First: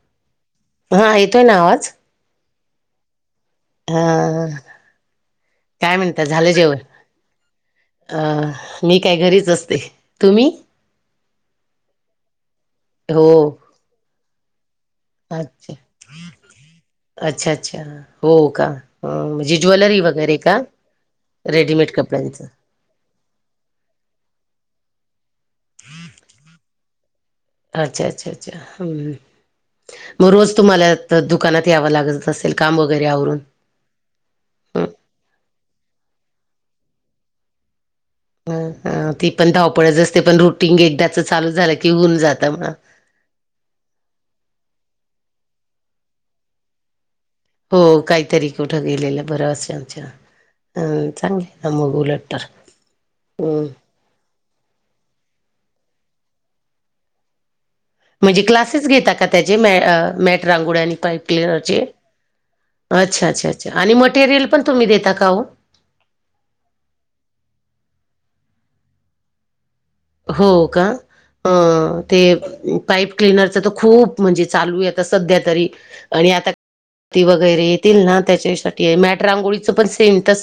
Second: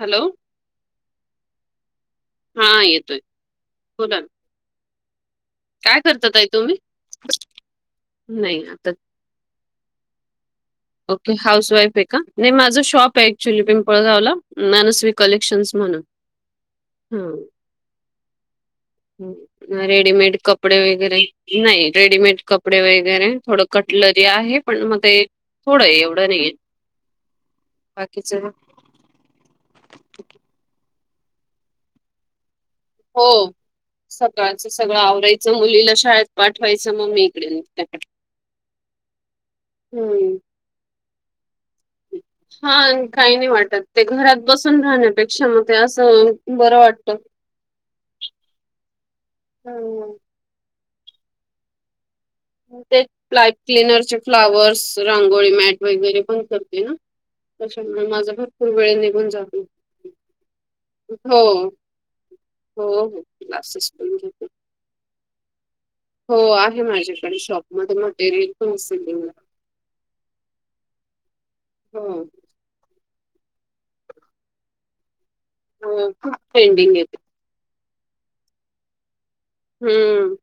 Hello हा येतोय ना आवाज हा येतोय बोला ना हा काय म्हणतात करता ताई झालं तुम्ही? जेवण अं नाही आता मी काय घरीच असते तुम्ही ओके हाऊस वाईफ आहे का नाही माझं शॉप आहे हो ऍक्च्युली पिंपळगावला मनसवीिक कलेक्शन्स अच्छा म्हणून हं अच्छा अच्छा हो का अ म्हणजे ज्वेलरी रेडीमेड वगैरे का कपडे वगैरे नाही रेडीमेड कपडे वगैरे थोडं कटलरी आहे पण मग ते थोडं ए एवढं नही बाकीच हमम मग रोज तुम्हाला अता दुकानात यावं लागत असेल का मग हो सकाळचं सगळं ह आवरायचं मुलीला शाळेत पाठवायचं म मी इकडे निघते ह ती पण धावपळच असते हम्म पण रुटीन एकदाच चालू झालं की होऊन जात हा काही नाही वाटत ते घरात बसून राहण्यापेक्षा मग ते असं बरं वाटत हो काहीतरी कुठं गेलेलं बरं असं आमच्या हम्म अ चांगले ना मग उलट तर ते प्इप हम्म. क्लनरचे फ्लावर्स रांगोळी मॅट वगैरे पण करते ना त्याच्यामुळे माझा म्हणजे भरपूर क्लासेस वेळ घेता का निघून त्याचे जातो मॅट रांगोळ आणि पाईप हो क्लनरचे हो हो अच्छा अच्छा अच्छा क्लासेस आणि पण घेते मटेरियल पण तुम्ही देता का हो हो आहे माझ्याकडे शॉपमध्येध्ये मटेरियल पण सिलिंग हो का हो ते पाईप क्लनरच खूप म्हणजे चालू आहे आता सध्या तरी हो आणि खूप आता ट्रेंडिंग येते वगैरे तील ना त्याच्यासाठी मॅट रांगोळी हम्म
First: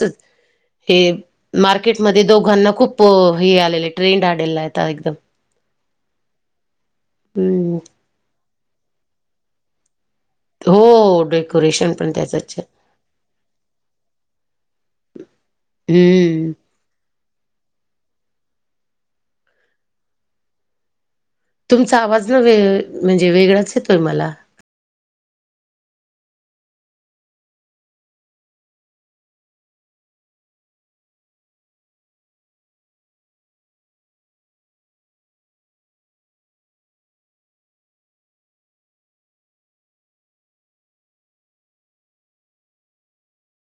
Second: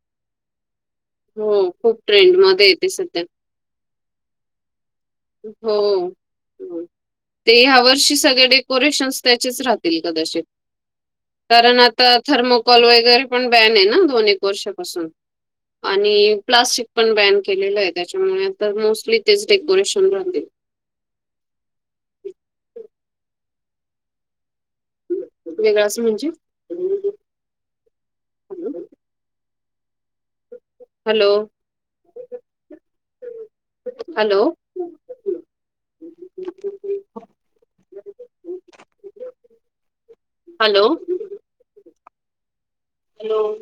हो खूप म ट्रेंड मध्ये दोघना येते खप सध्या हे आलेले ट्रेंड आलेला आहेता एकदम हो ते हम्म ह्या वर्षी सगळेडे डेोरेशनस त्याचेच राहतील कदाचित हो कारण डेकोरेशन पण आता त्याच अच्छा थर्मोकॉल वगैरे पण बॅन आहे ना दोन एक वर्षापासून आणि हम्म. प्लास्टिक पण बॅन केलेलं आहे त्याच्यामुळे आ मोस्टली तेच डेकोरेशन राह तुमचा आवाज ना वे म्हणजे वेगळाच येतोय मला वेगळं असं म्हणजे हॅलो हॅलो हॅलो हॅलो